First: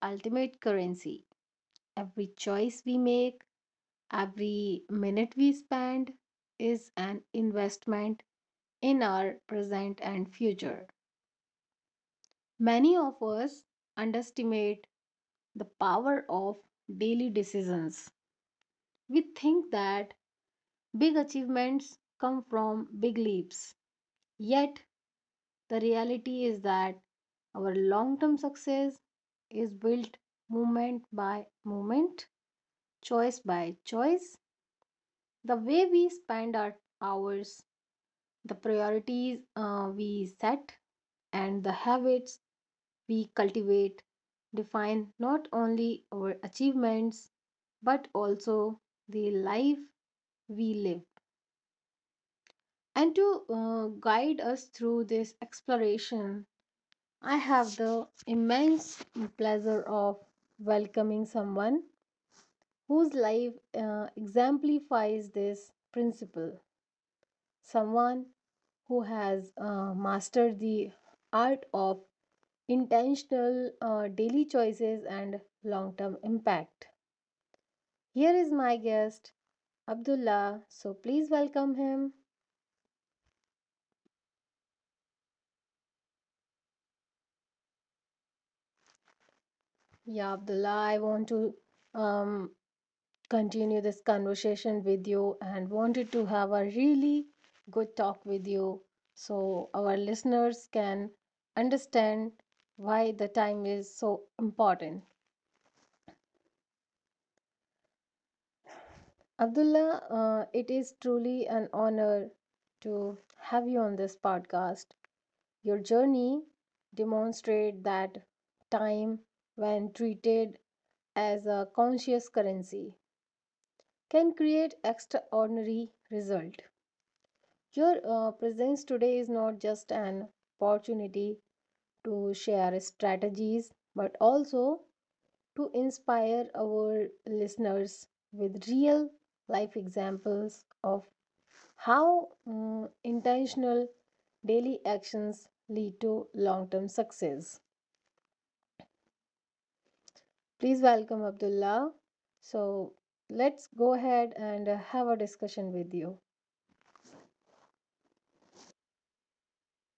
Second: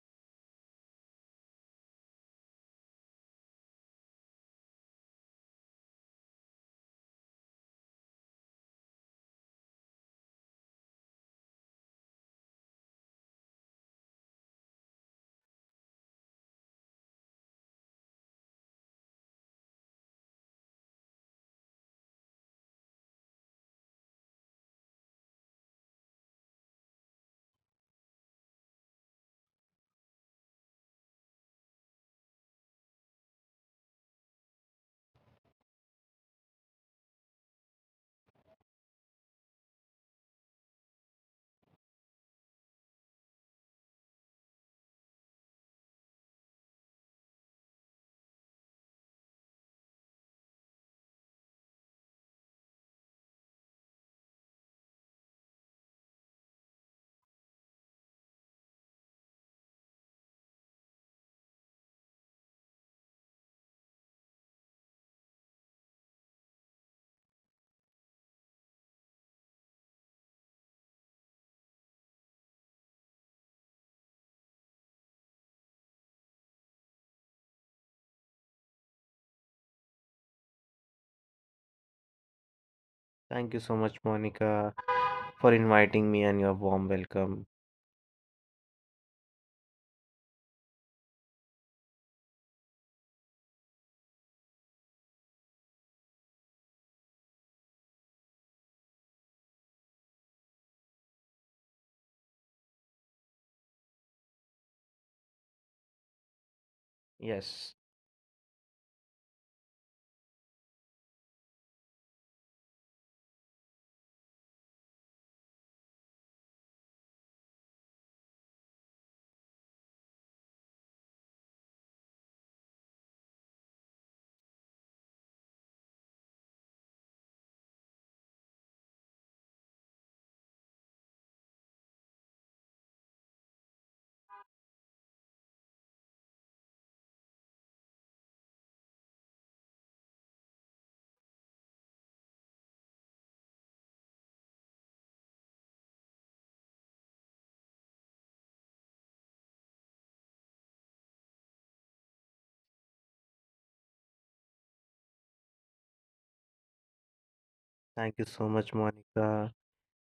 ultimate currency. Every choice we make, every minute we spend is an investment in our present and future. Many of us underestimate the power of daily decisions. We think that big achievements come from big leaps. Yet, the reality is that our long term success is built moment by moment, choice by choice. The way we spend our hours, the priorities we set, and the habits we cultivate define not only our achievements but also the life we live. And to guide us through this exploration, I have the immense pleasure of welcoming someone whose life exemplifies this principle, someone who has mastered the art of intentional daily choices and long term impact. Here is my guest, Abdullah. So please welcome him. Thank you so much, Monica, for inviting me and your warm welcome. Yeah, Abdullah, I want to um, continue this conversation with you and wanted to have a really good talk with you so our listeners can understand why the time is so important. Yes, Abdullah, it is truly an honor to have you on this podcast. Your journey demonstrates that time, when treated as a conscious currency, can create extraordinary result. Your presence today is not just an opportunity to share strategies, but also to inspire our listeners with real life examples of how intentional daily actions lead to long term success. Please welcome Abdullah. So, let's go ahead and have a discussion with you. thank you so much, Monica.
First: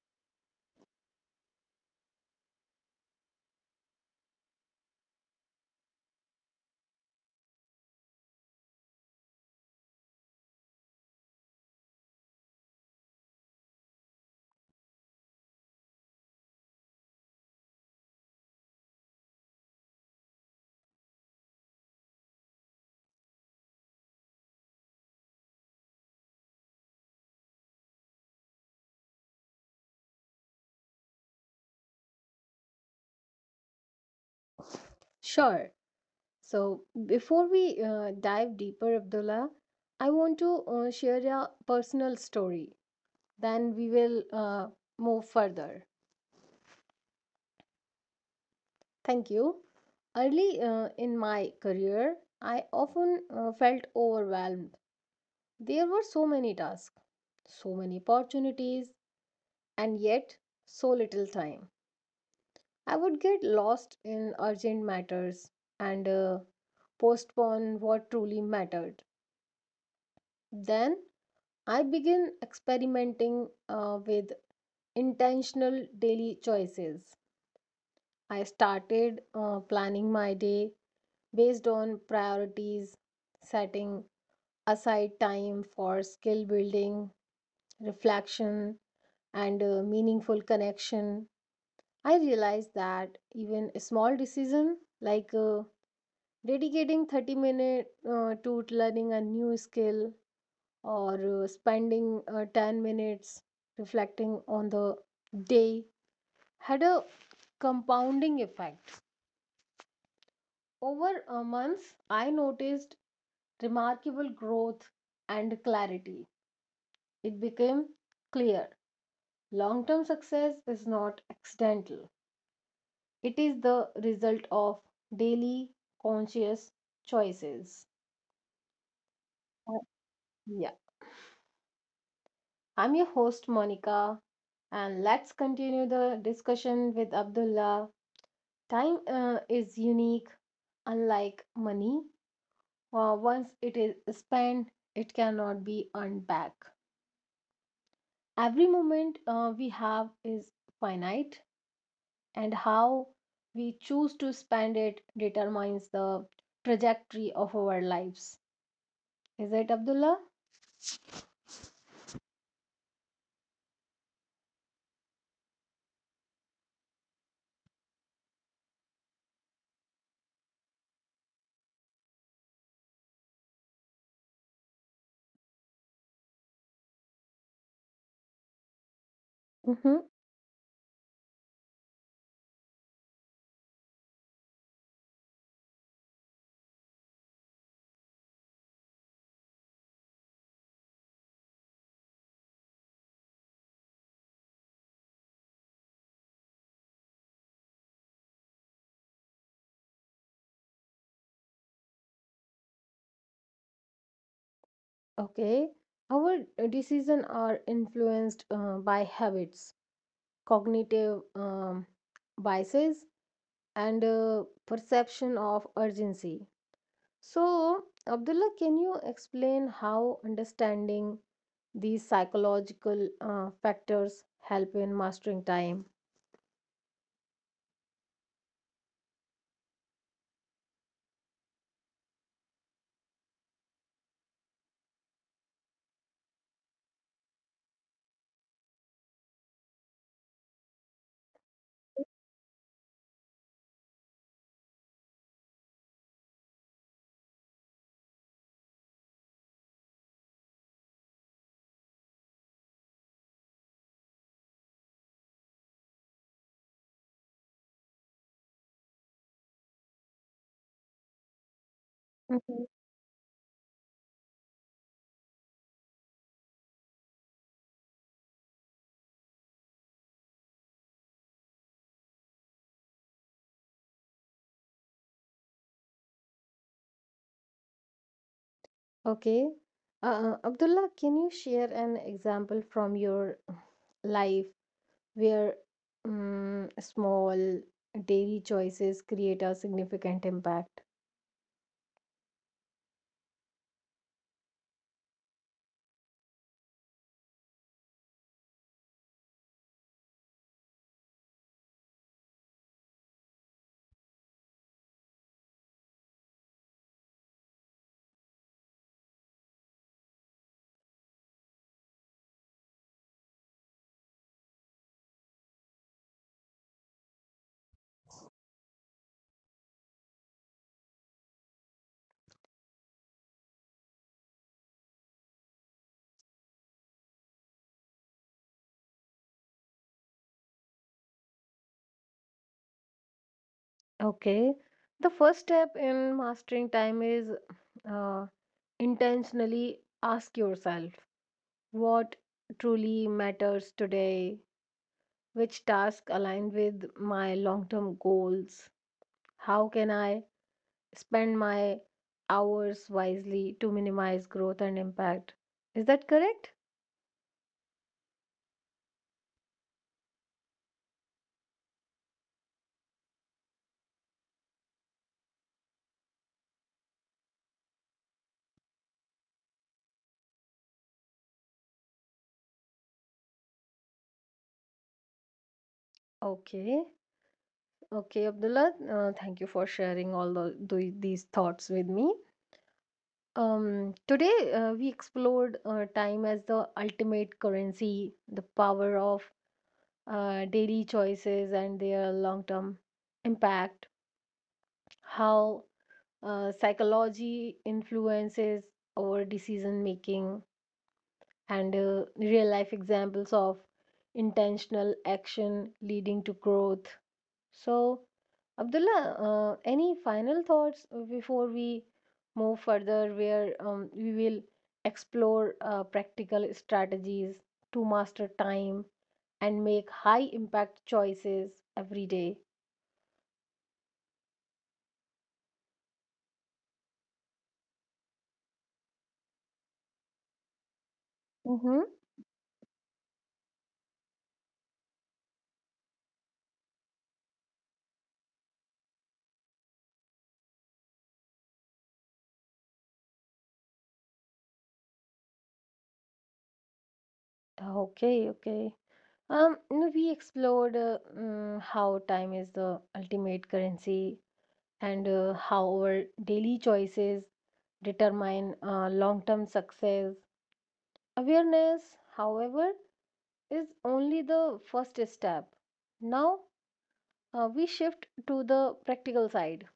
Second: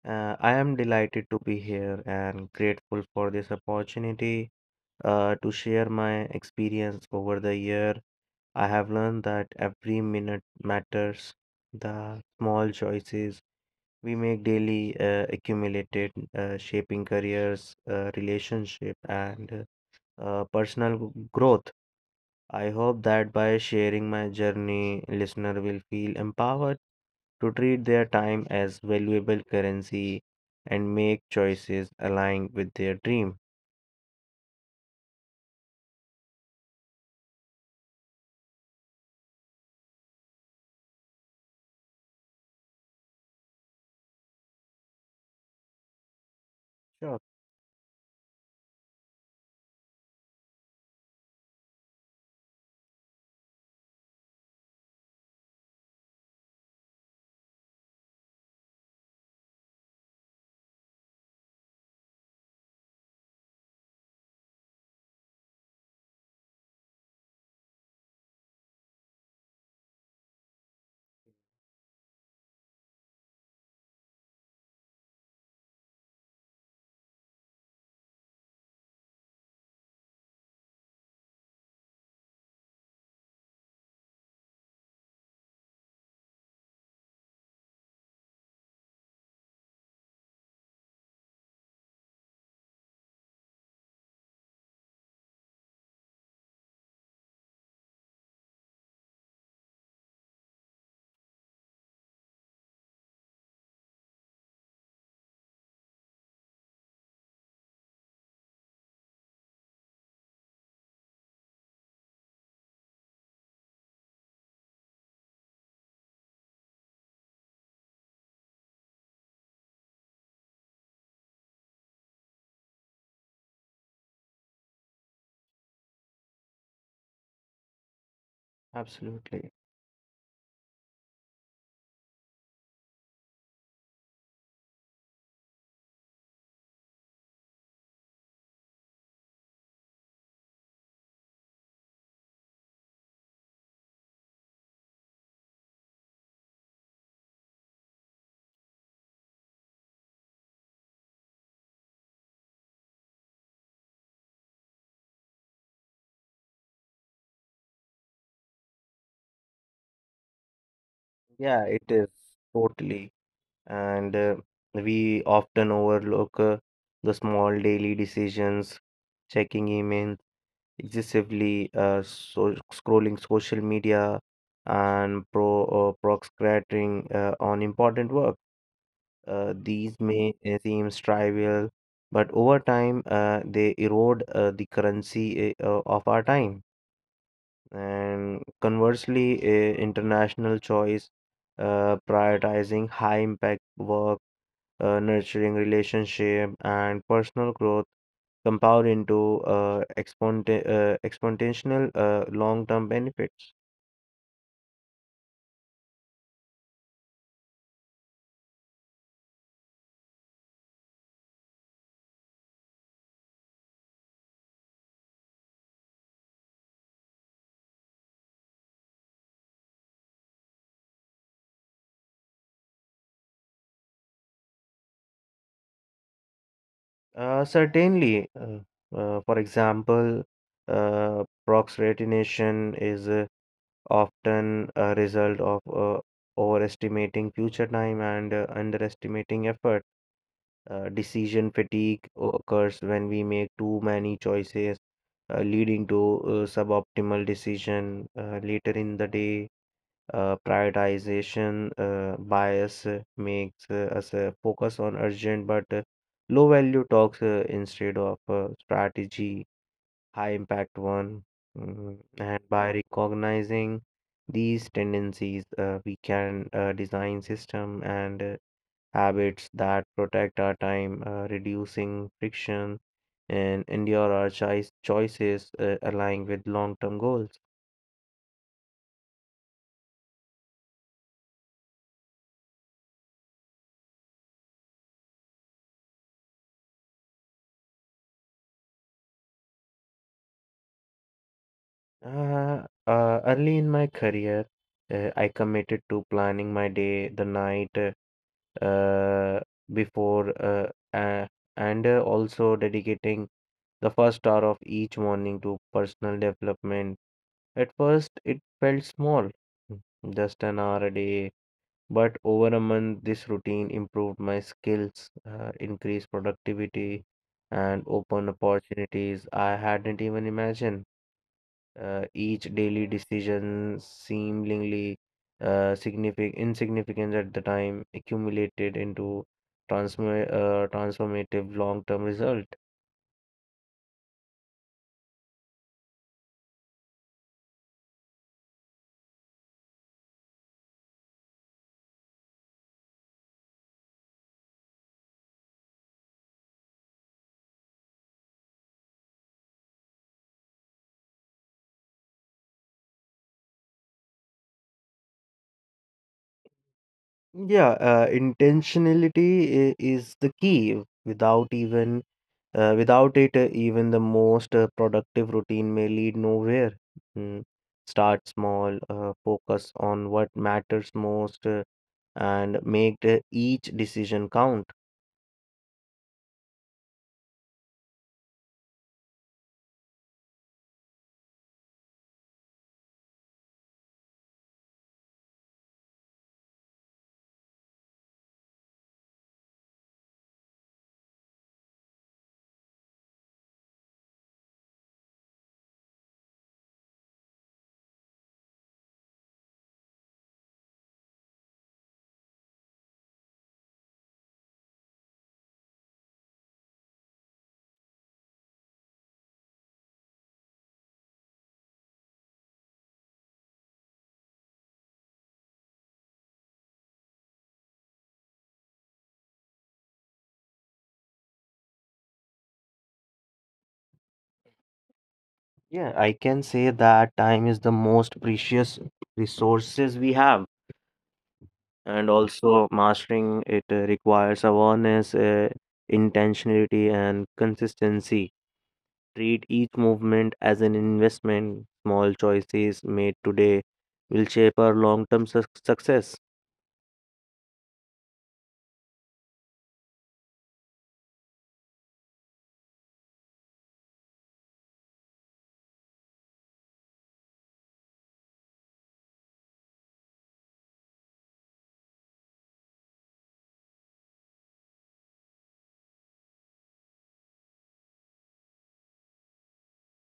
I am delighted to be here and grateful for this opportunity to share my experience over the year. I have learned that every minute matters. The small choices we make daily accumulated, shaping careers, relationship, and personal growth. I hope that by sharing my journey, listener will feel empowered to treat their time as valuable currency and make choices aligned with their dream. Sure. So, before we dive deeper, Abdullah, I want to share a personal story. Then we will move further. Sure, Thank you. Early in my career, I often felt overwhelmed. There were so many tasks, so many opportunities, and yet so little time. I would get lost in urgent matters and postpone what truly mattered. Then I began experimenting with intentional daily choices. I started planning my day based on priorities, setting aside time for skill building, reflection, and meaningful connection. I realized that even a small decision like dedicating 30 minutes to learning a new skill or spending 10 minutes reflecting on the day had a compounding effect. Over months, I noticed remarkable growth and clarity. It became clear long term success is not accidental, it is the result of daily conscious choices. absolutely. Uh, Yeah, I'm your host, Monica, and let's continue the discussion with Abdullah. Time is unique, unlike money. Once it is spent, it cannot be earned back. Every moment we have is finite, and how we choose to spend it determines the trajectory of our lives. Is it Abdullah? Yeah, it is totally. And we often overlook the small daily decisions, checking emails excessively, so scrolling social media, and procrastinating on important work. These Mm-hmm. may seem trivial, but over time they erode the currency of our time. And conversely, international choice, prioritizing high impact work, nurturing relationship, and personal growth compound into exponential long-term benefits. Okay. Our decisions are influenced by habits, cognitive biases, and perception of urgency. So, Abdullah, can you explain how understanding these psychological factors help in mastering time? Certainly, for example, proxyretination is often a result of overestimating future time and underestimating effort. Decision fatigue occurs when we make too many choices, leading to suboptimal decision later in the day. Prioritization bias makes us focus on urgent but low value talks instead of strategy high impact one. And by Mhm. recognizing these tendencies, we can design system and habits that protect our time, reducing friction, and endure our choices aligning with long-term goals. Okay. Abdullah, can you share an example from your life where small daily choices create a significant impact? Uh, Early in my career, I committed to planning my day, the night uh, before, uh, uh, and also dedicating the first hour of each morning to personal development. At first, it felt small, just an hour a day. But over a month, this routine improved my skills, increased productivity, and opened opportunities I hadn't even imagined. Each daily decision, seemingly significant, insignificant at the time, accumulated into transformative long-term result. Okay. The first step in mastering time is uh, intentionally ask yourself. What truly matters today, which task align with my long term goals, how can I spend my hours wisely to minimize growth and impact. Is that correct? Yeah, intentionality is the key. Without it, even the most productive routine may lead nowhere. Mm. Start small, focus on what matters most, and make each decision count. Okay. Okay, Abdullah, thank you for sharing all these thoughts with me. Today, we explored time as the ultimate currency, the power of daily choices and their long term impact, how psychology influences our decision making and real life examples of intentional action leading to growth. So Abdullah, any final thoughts before we move further, where we will explore practical strategies to master time and make high impact choices every day. Yeah, I can say that time is the most precious resources we have, Mm-hmm. and also mastering it requires awareness, intentionality, and consistency. Treat each movement as an investment. Small choices made today will shape our long term success. Okay, okay. You know, we explored how time is the ultimate currency and how our daily choices determine long-term success. Awareness, however, is only the first step. Now, we shift to the practical side.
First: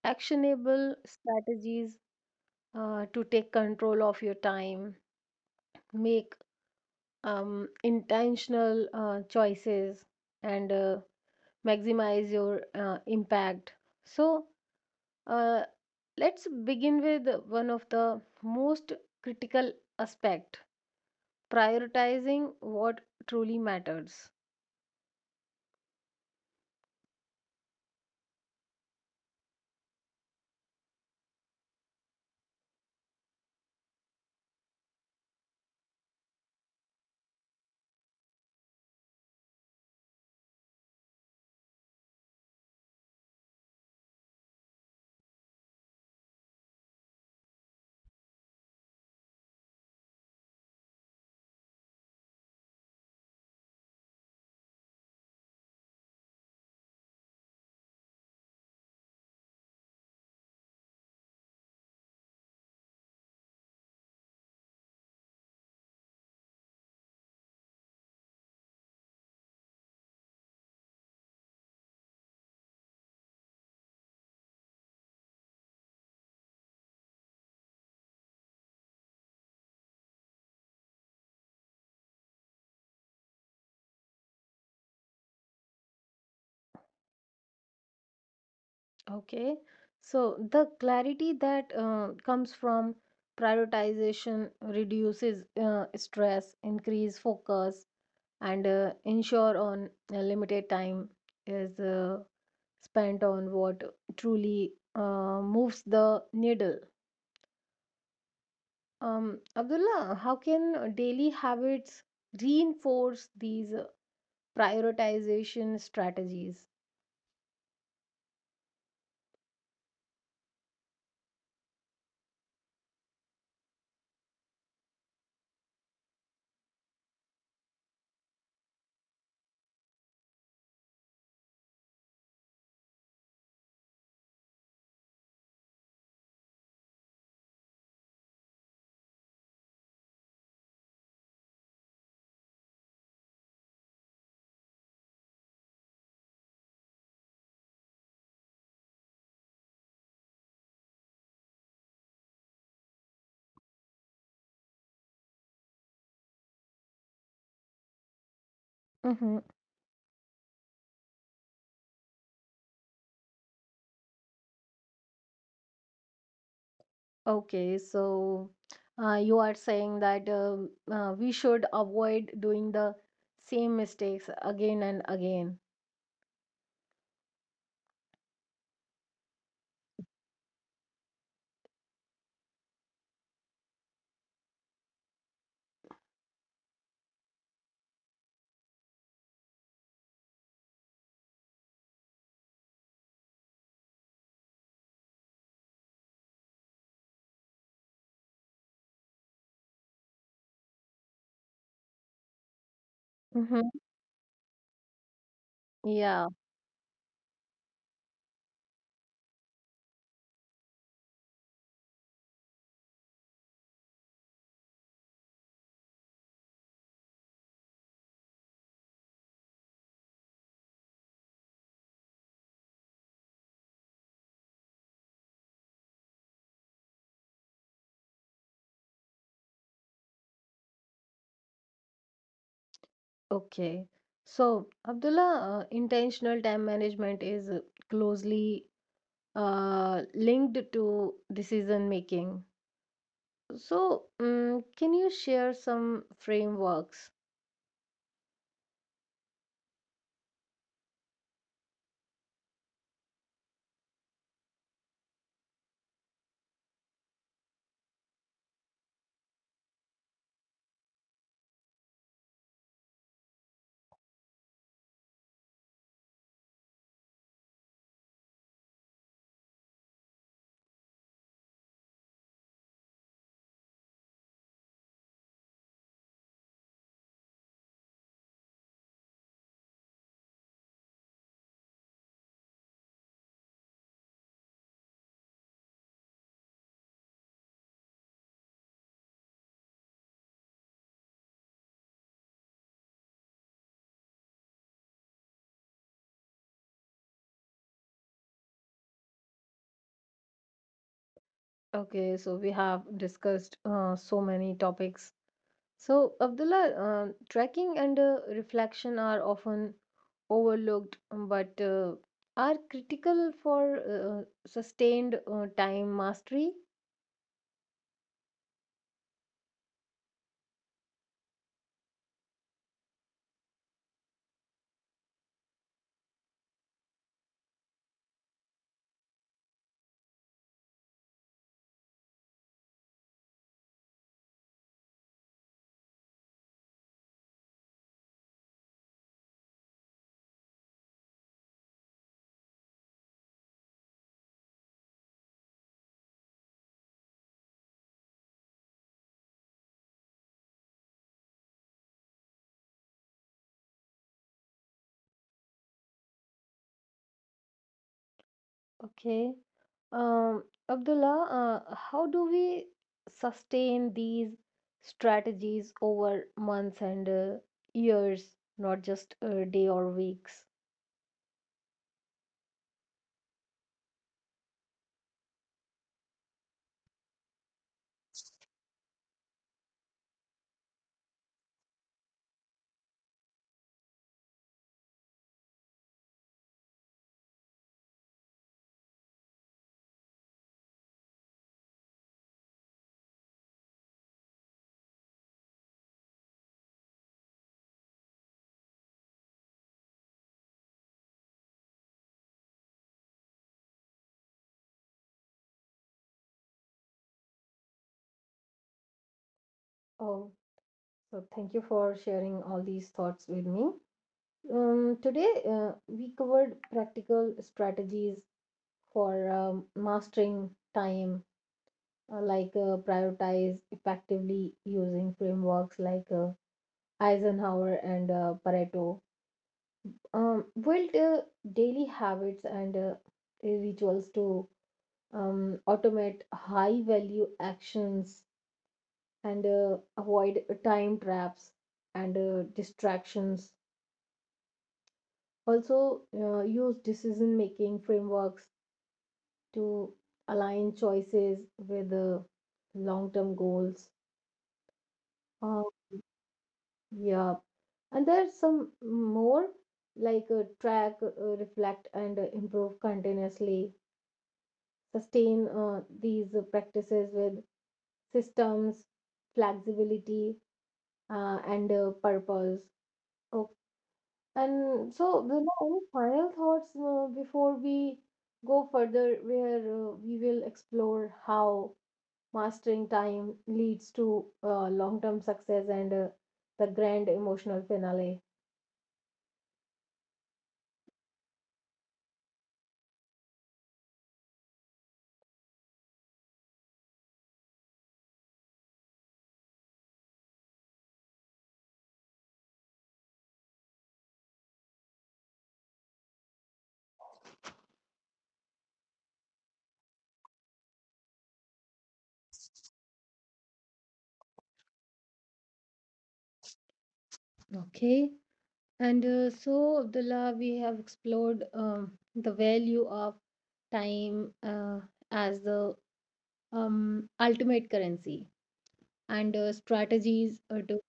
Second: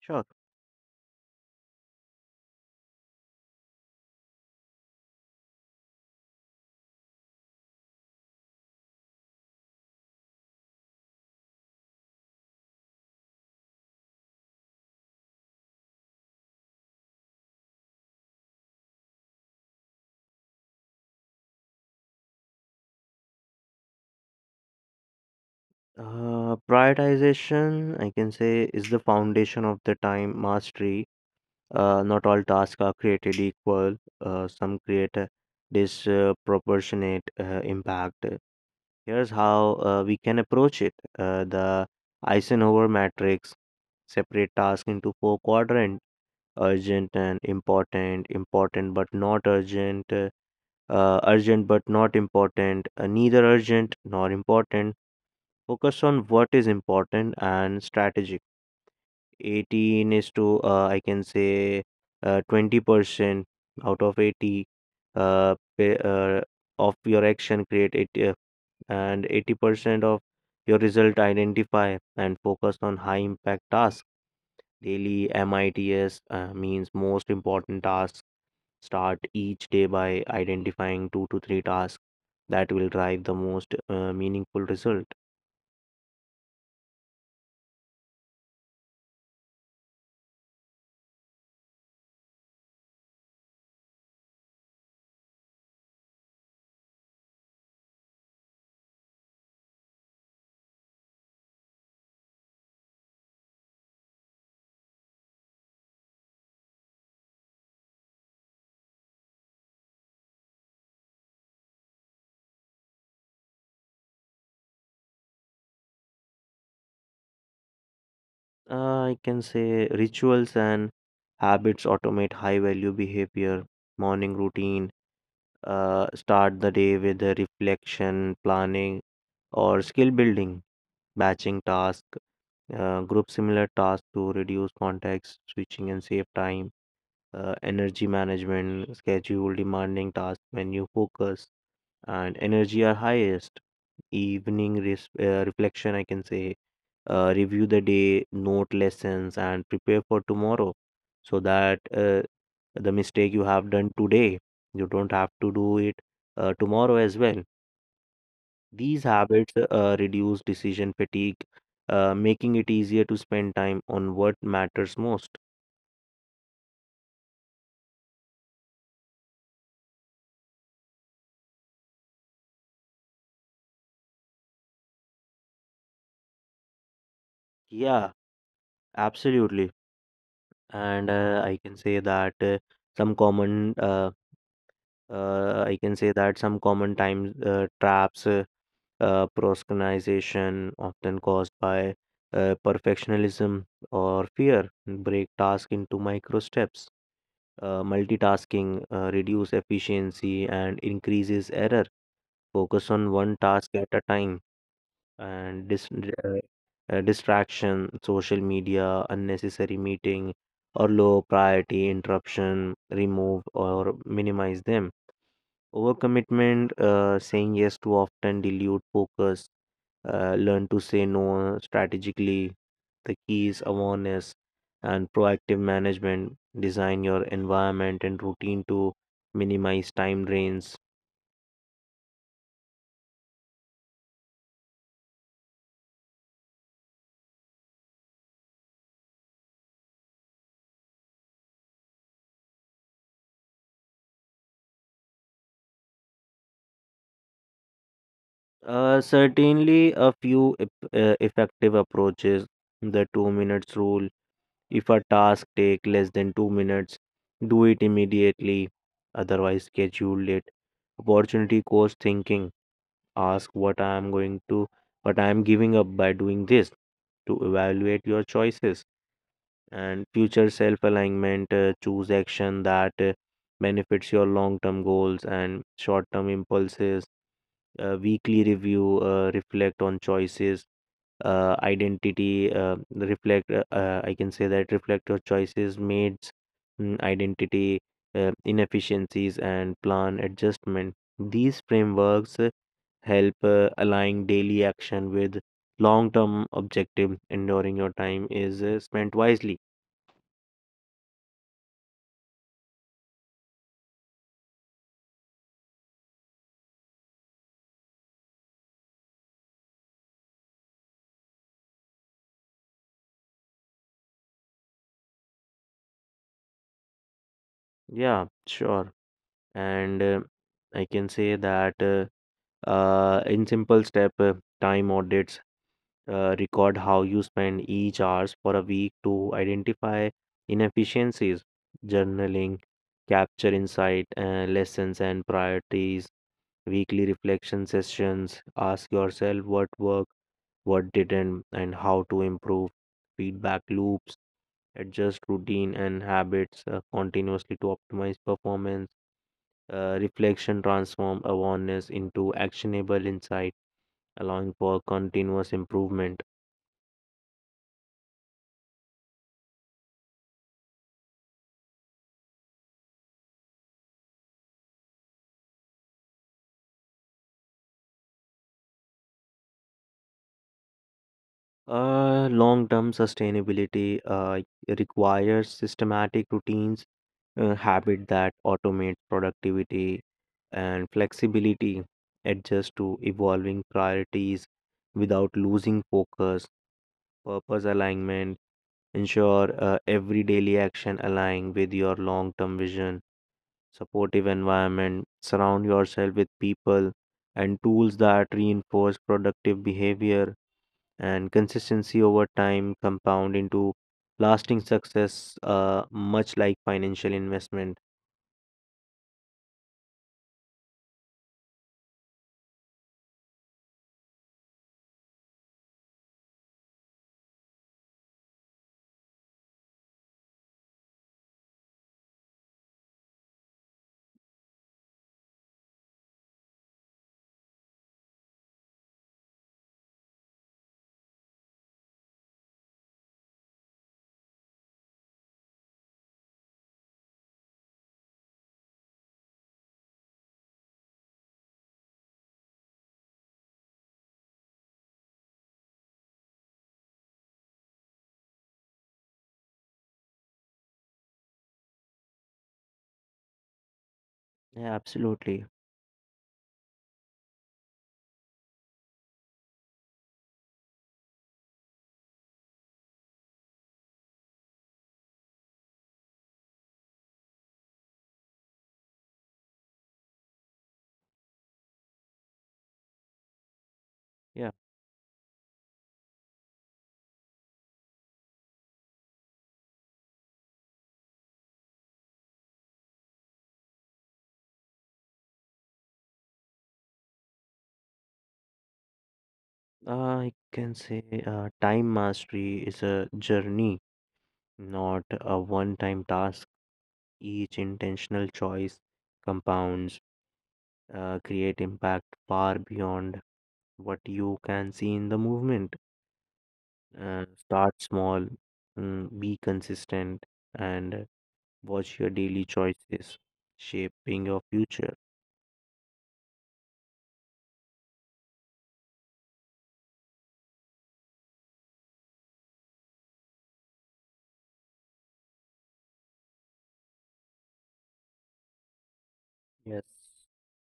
Sure. Actionable strategies to take control of your time, make intentional choices, and maximize your impact. So uh, let's begin with one of the most critical aspect, prioritizing what truly matters. Prioritization, I can say, is the foundation of the time mastery. Not all tasks are created equal, some create a disproportionate impact. Here's how we can approach it: the Eisenhower matrix, separate tasks into four quadrants: urgent and important, important but not urgent, urgent but not important, neither urgent nor important. Focus on what is important and strategic. 18 is to, I can say, 20% out of 80 uh, pa- uh, of your action create it and 80% of your result. Identify and focus on high impact tasks daily. Mits means most important tasks. Start each day by identifying two to three tasks that will drive the most meaningful result. Okay, so the clarity that comes from prioritization reduces stress, increase focus, and ensure on a limited time is spent on what truly moves the needle. Abdullah, how can daily habits reinforce these prioritization strategies? I can say rituals and habits automate high value behavior: morning routine, start the day with a reflection, planning, or skill building; batching task, group similar tasks to reduce context switching and save time; energy management, schedule demanding tasks when you focus and energy are highest. Evening reflection, I can say, review the day, note lessons, and prepare for tomorrow so that the mistake you have done today, you don't have to do it tomorrow as well. These Hmm. habits reduce decision fatigue, making it easier to spend time on what matters most. Okay, so you are saying that we should avoid doing the same mistakes again and again. Yeah, absolutely. And I can say that some common I can say that some common time traps, procrastination, often caused by perfectionism or fear, break task into micro steps. Multitasking reduce efficiency and increases error. Focus on one Hmm. task at a time and Yeah, uh, distraction, social media, unnecessary meeting, or low priority interruption, remove or minimize them. Overcommitment, saying yes too often dilute focus, learn to say no strategically. The key is awareness and proactive management. Design your environment and routine to minimize time drains. okay. So, Abdullah, intentional time management is closely linked to decision making. So, can you share some frameworks? Certainly, a few effective approaches: the 2 minutes rule. If a task take less than 2 minutes, do it immediately; otherwise, schedule it. Opportunity cost thinking. Ask what I am going to, what I am giving up by doing this to evaluate your choices and future self alignment. Choose action that benefits your long term goals and short term impulses. Weekly review, reflect on choices, identity, I can say that reflect your choices, made identity, inefficiencies, and plan adjustment. These frameworks help aligning daily action with long term objective enduring your time is spent wisely. Okay, so we have discussed so many topics. So, Abdullah, tracking and reflection are often overlooked, but are critical for sustained time mastery. Yeah, sure. And I can say that in simple step: time audits, record how you spend each hours for a week to identify inefficiencies; journaling, capture insight, lessons and priorities; weekly reflection sessions, ask yourself what worked, what didn't, and how to improve; feedback loops, adjust routine and habits continuously to optimize performance. Reflection transform awareness into actionable insight, allowing for continuous improvement. Okay. Um, Abdullah, how do we sustain these strategies over months and years, not just a day or weeks? Long-term sustainability requires systematic routines, habit that automate productivity; and flexibility, adjust to evolving priorities without losing focus; purpose alignment, ensure every daily action align with your long-term vision; supportive environment, surround yourself with people and tools that reinforce productive behavior, and consistency over time compound into lasting success, much like financial investment. Oh, so thank you for sharing all these thoughts with me. Today, we covered practical strategies for mastering time, like prioritize effectively using frameworks like Eisenhower and Pareto, build daily habits and rituals to automate high value actions and avoid time traps and distractions. Also, use decision making frameworks to align choices with long term goals. Yeah, Uh, absolutely. yeah, and there's some more like track, reflect, and improve continuously, sustain these practices with systems, flexibility, and purpose. Okay. Yeah, And so, there are any final thoughts before we go further, where we will explore how mastering time leads to long-term success and the grand emotional finale. I can say time mastery is a journey, not a one time task. Each intentional choice compounds, create impact far beyond what you can see in the movement. Start small, be consistent, and watch your daily choices shaping your future. Okay, and so Abdullah, we have explored the value of time as the ultimate currency and Yes. strategies to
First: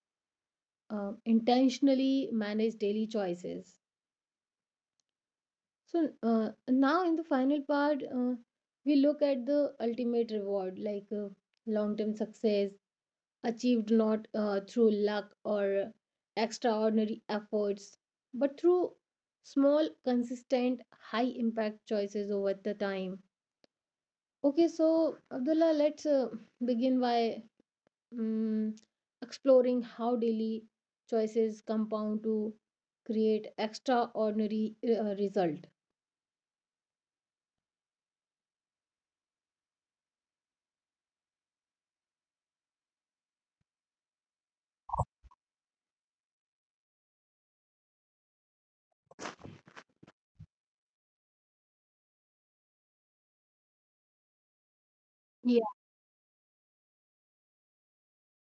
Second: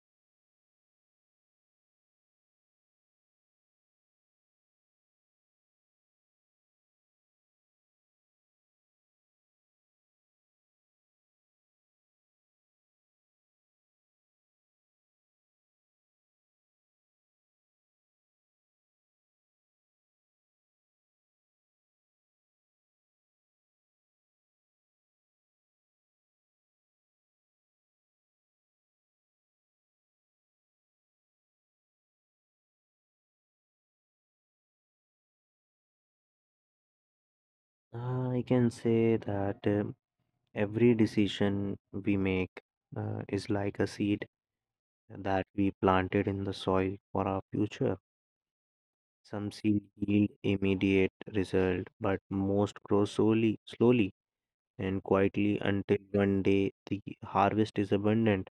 intentionally manage daily choices. So now in the final part, we look at the ultimate reward, like long-term success achieved not through luck or extraordinary efforts, but through small, consistent, high-impact choices over the time. Okay, so Abdullah, let's begin by mm, exploring how daily choices compound to create extraordinary result. I can say that every decision we make is like a seed that we planted in the soil for our future. Some seed yield immediate result, but most grow slowly, slowly and quietly Yeah. until one day the harvest is abundant.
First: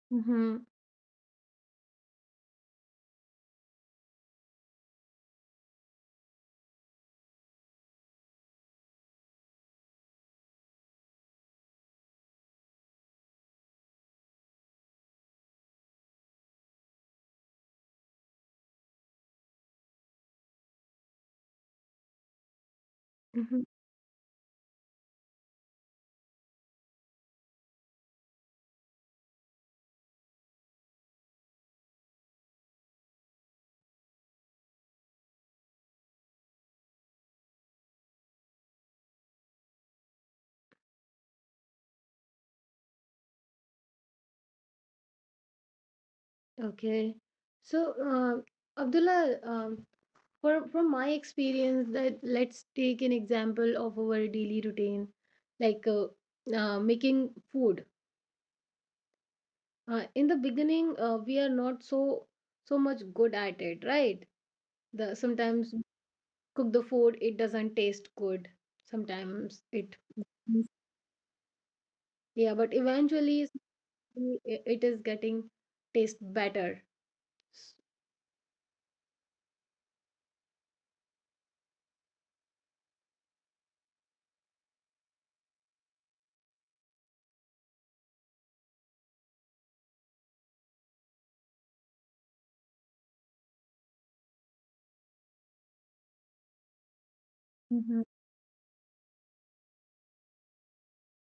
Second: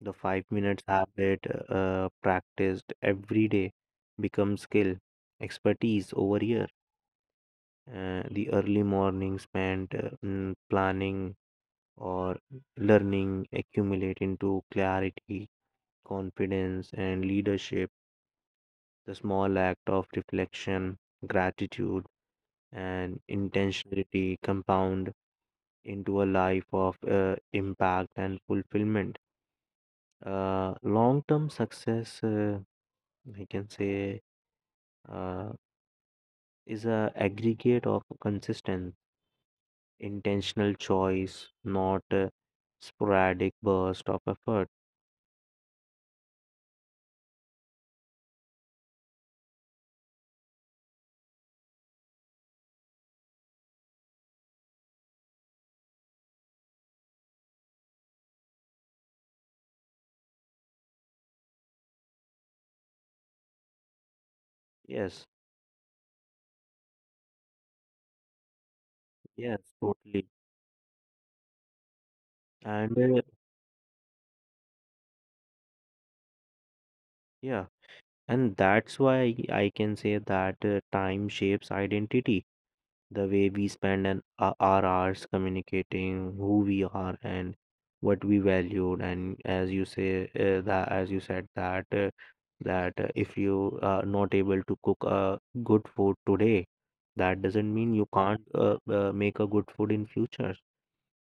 The five Mm-hmm. minutes habit practiced every day becomes skill, expertise over years. The early morning spent planning or learning accumulate into clarity, confidence, and leadership. The small act of reflection, gratitude, and Mm-hmm. intentionality compound into a life of impact and fulfillment. Long term success, I can say, uh, is a aggregate of consistency intentional choice, not a sporadic burst of effort. Okay. So, Abdullah, from my experience, that let's take an example of our daily routine, like making food. In the beginning, we are not so much good at it, right? The Yes, sometimes cook the food, it doesn't taste good. yes, Sometimes it, totally. mm, yeah, but And eventually s- I- it is getting taste better. yeah, S-, and that's why I can say that time shapes identity. The way we spend our hours communicating who we are and what we valued. And as you said that if you are not able to cook a good food today, that doesn't mean mhm. you can't make a good food in future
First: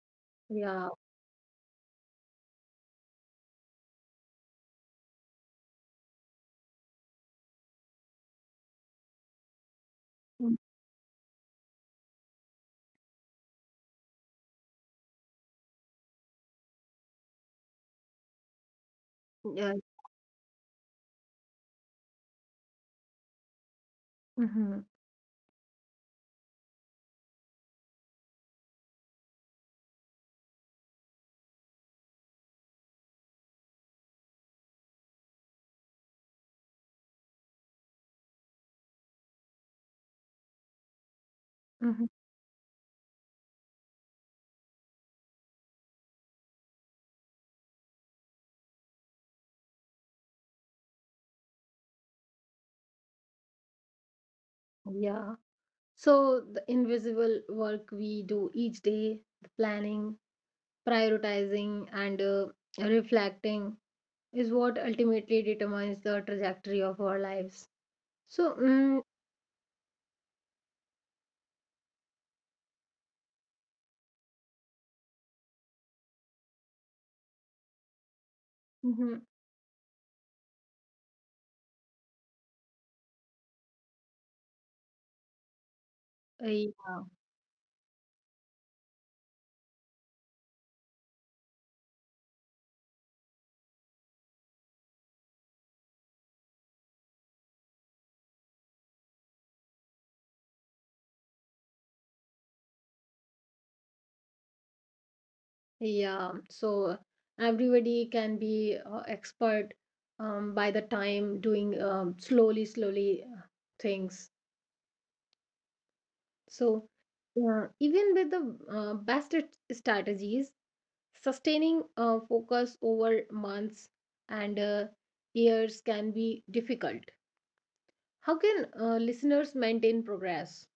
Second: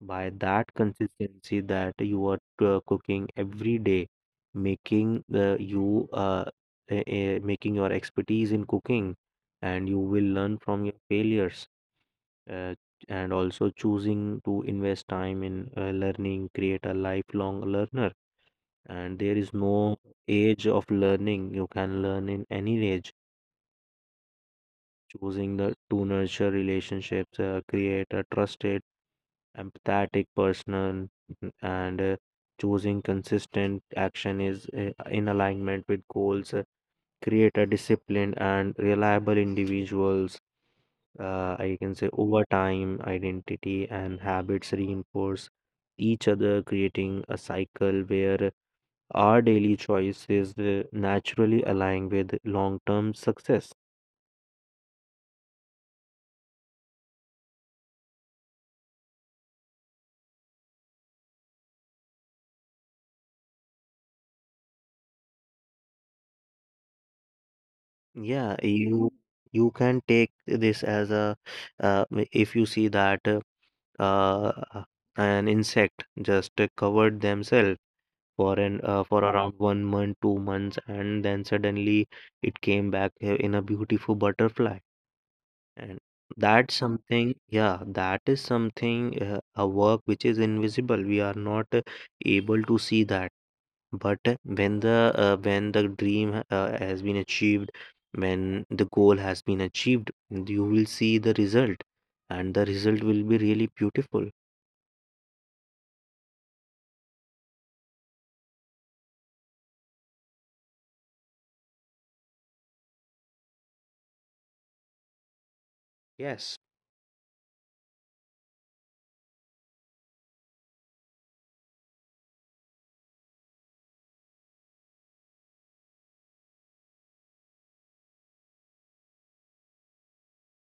by that Yeah, consistency that you are cooking every day, making you uh, making your expertise in cooking, and you will mm. learn from your failures. uh, and also choosing to invest time in learning create a lifelong learner, and there is Yeah, no age of learning, you can learn in any age. hmm, Choosing the to nurture relationships create a trusted empathetic person, and choosing consistent action is in alignment with goals create a disciplined and reliable individuals. I can hmm, say over time, identity and habits reinforce each other, creating a cycle where our daily choices naturally align with long-term success. yeah. So the invisible work we do each day, the planning, prioritizing, and reflecting is what ultimately determines the trajectory of our lives. So, Yeah, mm, you can take this if you see that uh, an insect just covered themselves for an mhm, for around 1 month, 2 months, and then suddenly it came back in a beautiful butterfly. And that's yeah. something, yeah, that is something, a work which is invisible. We are not able to see that. But when the dream has been achieved, when the goal has been achieved, you will see the result, and the result will be really beautiful. Yeah, so everybody can be expert by the time doing slowly, slowly things. Yes, So even with the strategies, sustaining focus over months and years can be difficult. How can listeners maintain progress?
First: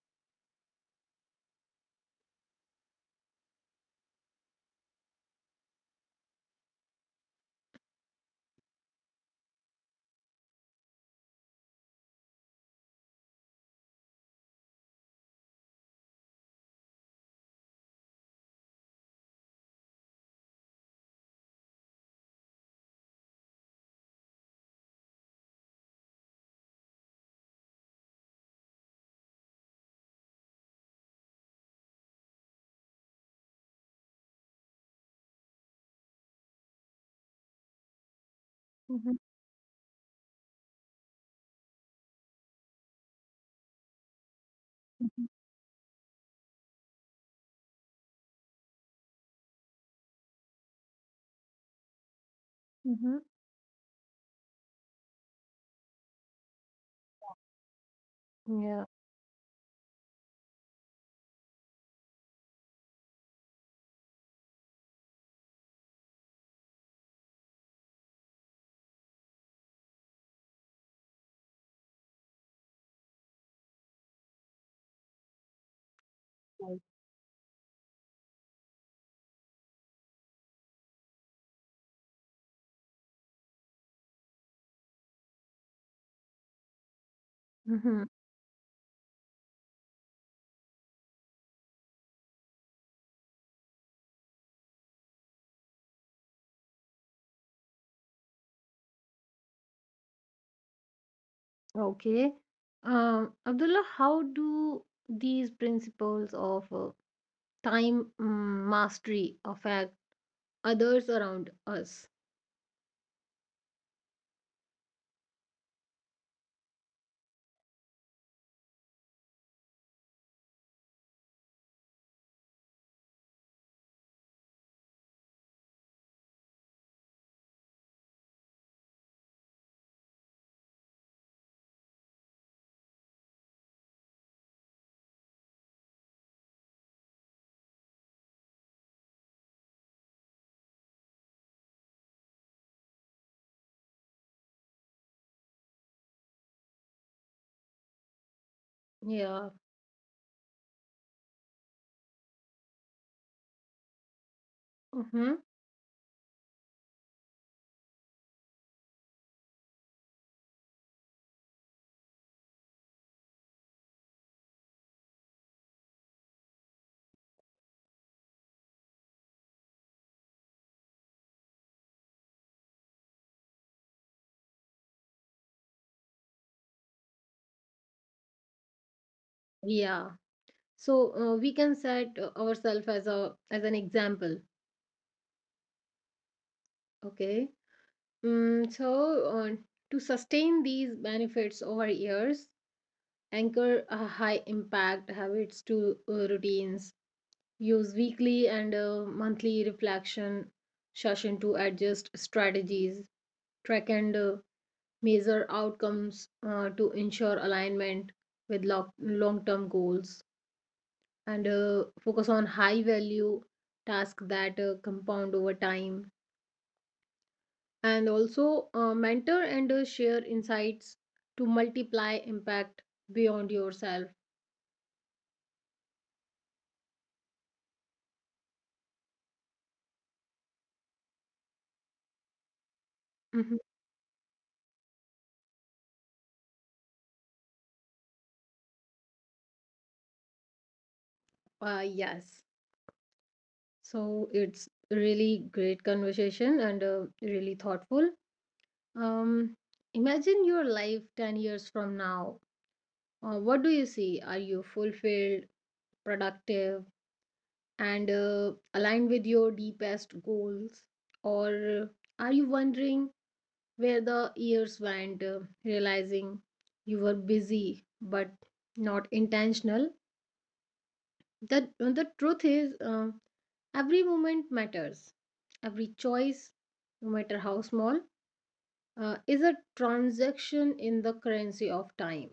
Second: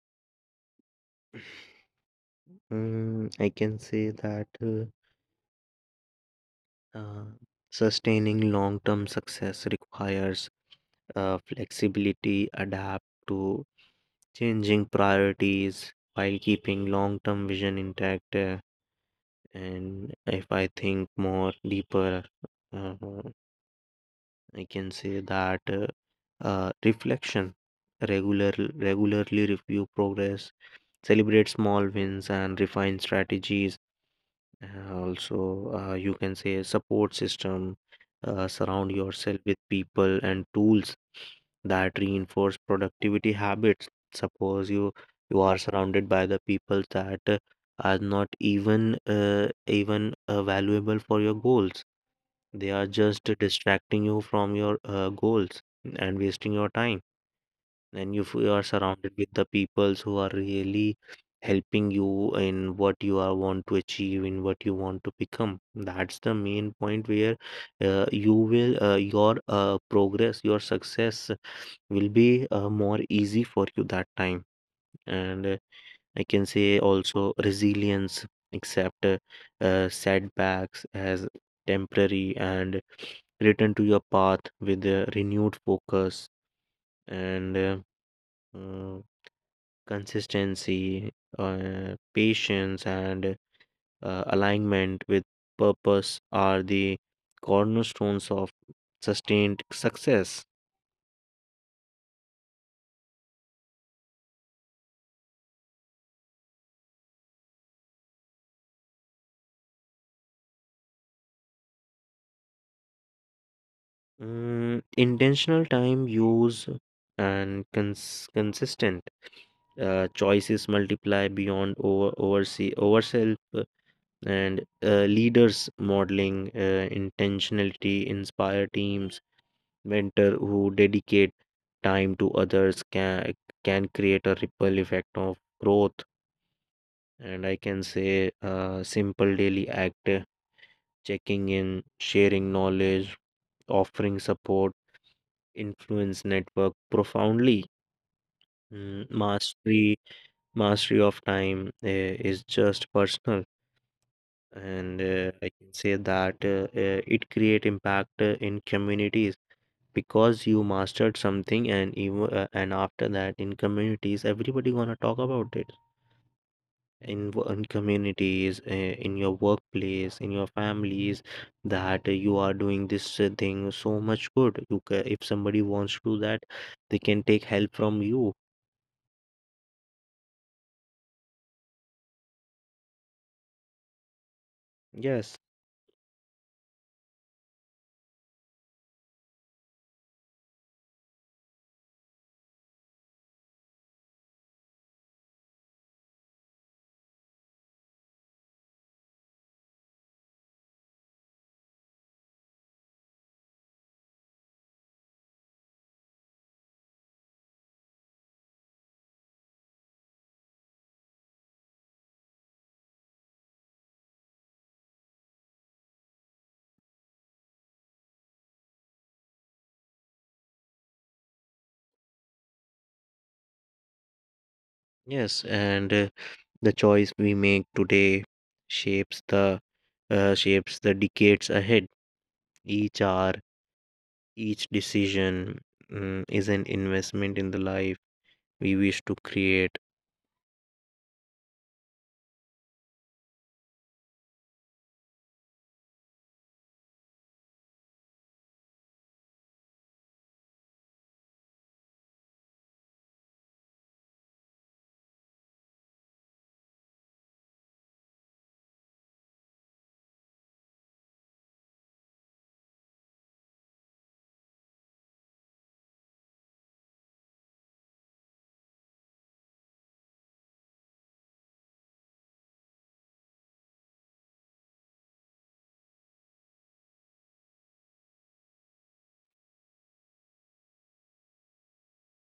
I can say that uh, sustaining long-term success requires flexibility, adapt to. Changing priorities while keeping long term vision intact. And if I think more deeper, uh, I can say that reflection, regularly review progress, celebrate small wins, and refine strategies. Also, you can say support system, surround Mm-hmm. yourself with people and tools that reinforce productivity habits. Suppose you are surrounded by the people that are not even valuable for your goals. They are Mm-hmm. just distracting you from your goals and wasting your time. And if you are Yeah. surrounded with the peoples who are really helping you in what you are want to achieve, in what you want to become, that's the main point where you will your progress, your success will be more easy for you that time. And I can Right. say also resilience, accept setbacks as temporary and return to your path with a renewed focus. And Mhm. uh, consistency, patience, and alignment with purpose are the cornerstones of sustained success. Okay. Abdullah, how do these principles of time mastery affect others around us? Intentional time use and consistent choices multiply beyond over oversee overself. And leaders modeling intentionality inspire teams. Mentor who dedicate time to others can create a ripple effect of growth. And I can say a simple daily act, checking in, sharing knowledge, offering support, influence network profoundly. Mm, Yeah. mastery Mastery of time is just personal. And Mm-hmm. I can say that it create impact in communities, because you mastered something. And even and after that in communities, everybody gonna talk about it, in communities, in your workplace, in your families, that you are doing this thing so much good. You ca If somebody wants to do that, they can take help from you. Yeah. So we can set ourselves as a as an example. Yes, Okay. Mm, so uh, to sustain these benefits over years, anchor high impact habits to routines. Use weekly and monthly reflection session to adjust strategies, track and measure outcomes to ensure alignment with long term goals, and focus on high value tasks that compound over time. And also mentor and share insights to multiply impact beyond yourself. yes. And the choice we make today shapes the shapes the decades ahead. Each hour, Mhm. each decision, is an investment in the life we wish to create. Yes. So it's really great conversation and really thoughtful. Um, imagine your life 10 years from now. What do you see? Are you fulfilled, productive, and aligned with your deepest goals? Or are you wondering where the years went, realizing you were busy but not intentional? The truth is, every moment matters. Every choice, no matter how small, is a transaction in the currency of time.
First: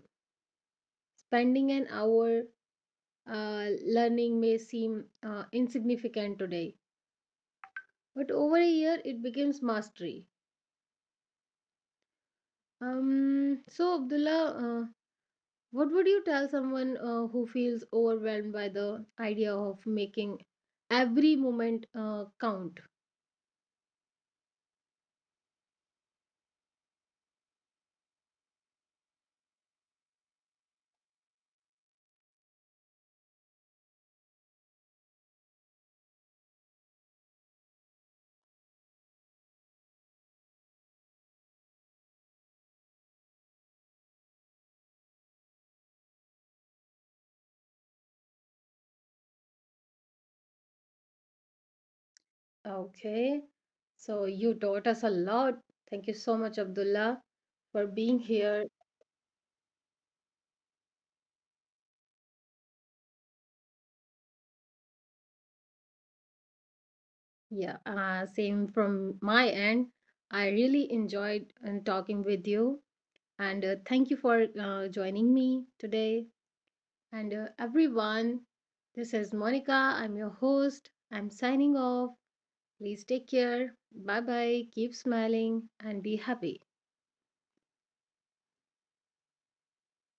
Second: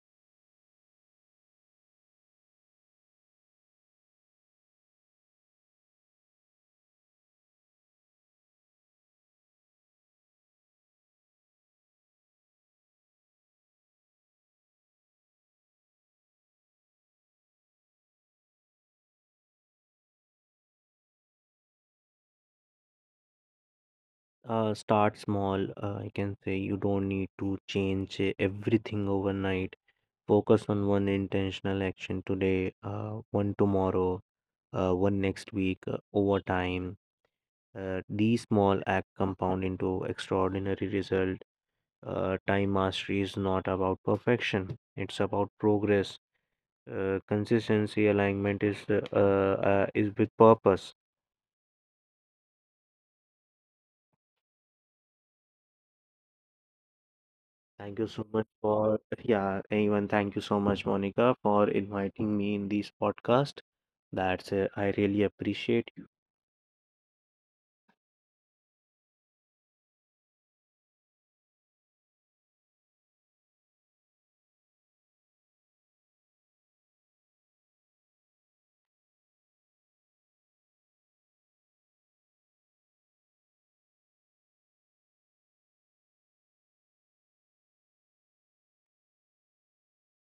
Spending an hour learning may seem insignificant today, but over a year it becomes mastery. So, Abdullah, what would you tell someone who feels overwhelmed by the idea of making every moment count? Start small, I can say you don't need to change everything overnight. Focus on one intentional action today, one tomorrow, one next week, over time. These small acts compound into extraordinary result. Time mastery is not about perfection; it's about progress. Consistency alignment is with purpose. Okay, so you taught us a lot. Thank you so much, Abdullah, for Thank you being so much here. for, Yeah, thank you so much, Monica, for inviting me in this podcast. I really appreciate Yeah, same from my end. I really enjoyed talking with you. And thank you for joining me today. And everyone, this is Monica. I'm your host. I'm signing off. Please take care. Bye bye. Keep smiling and be happy.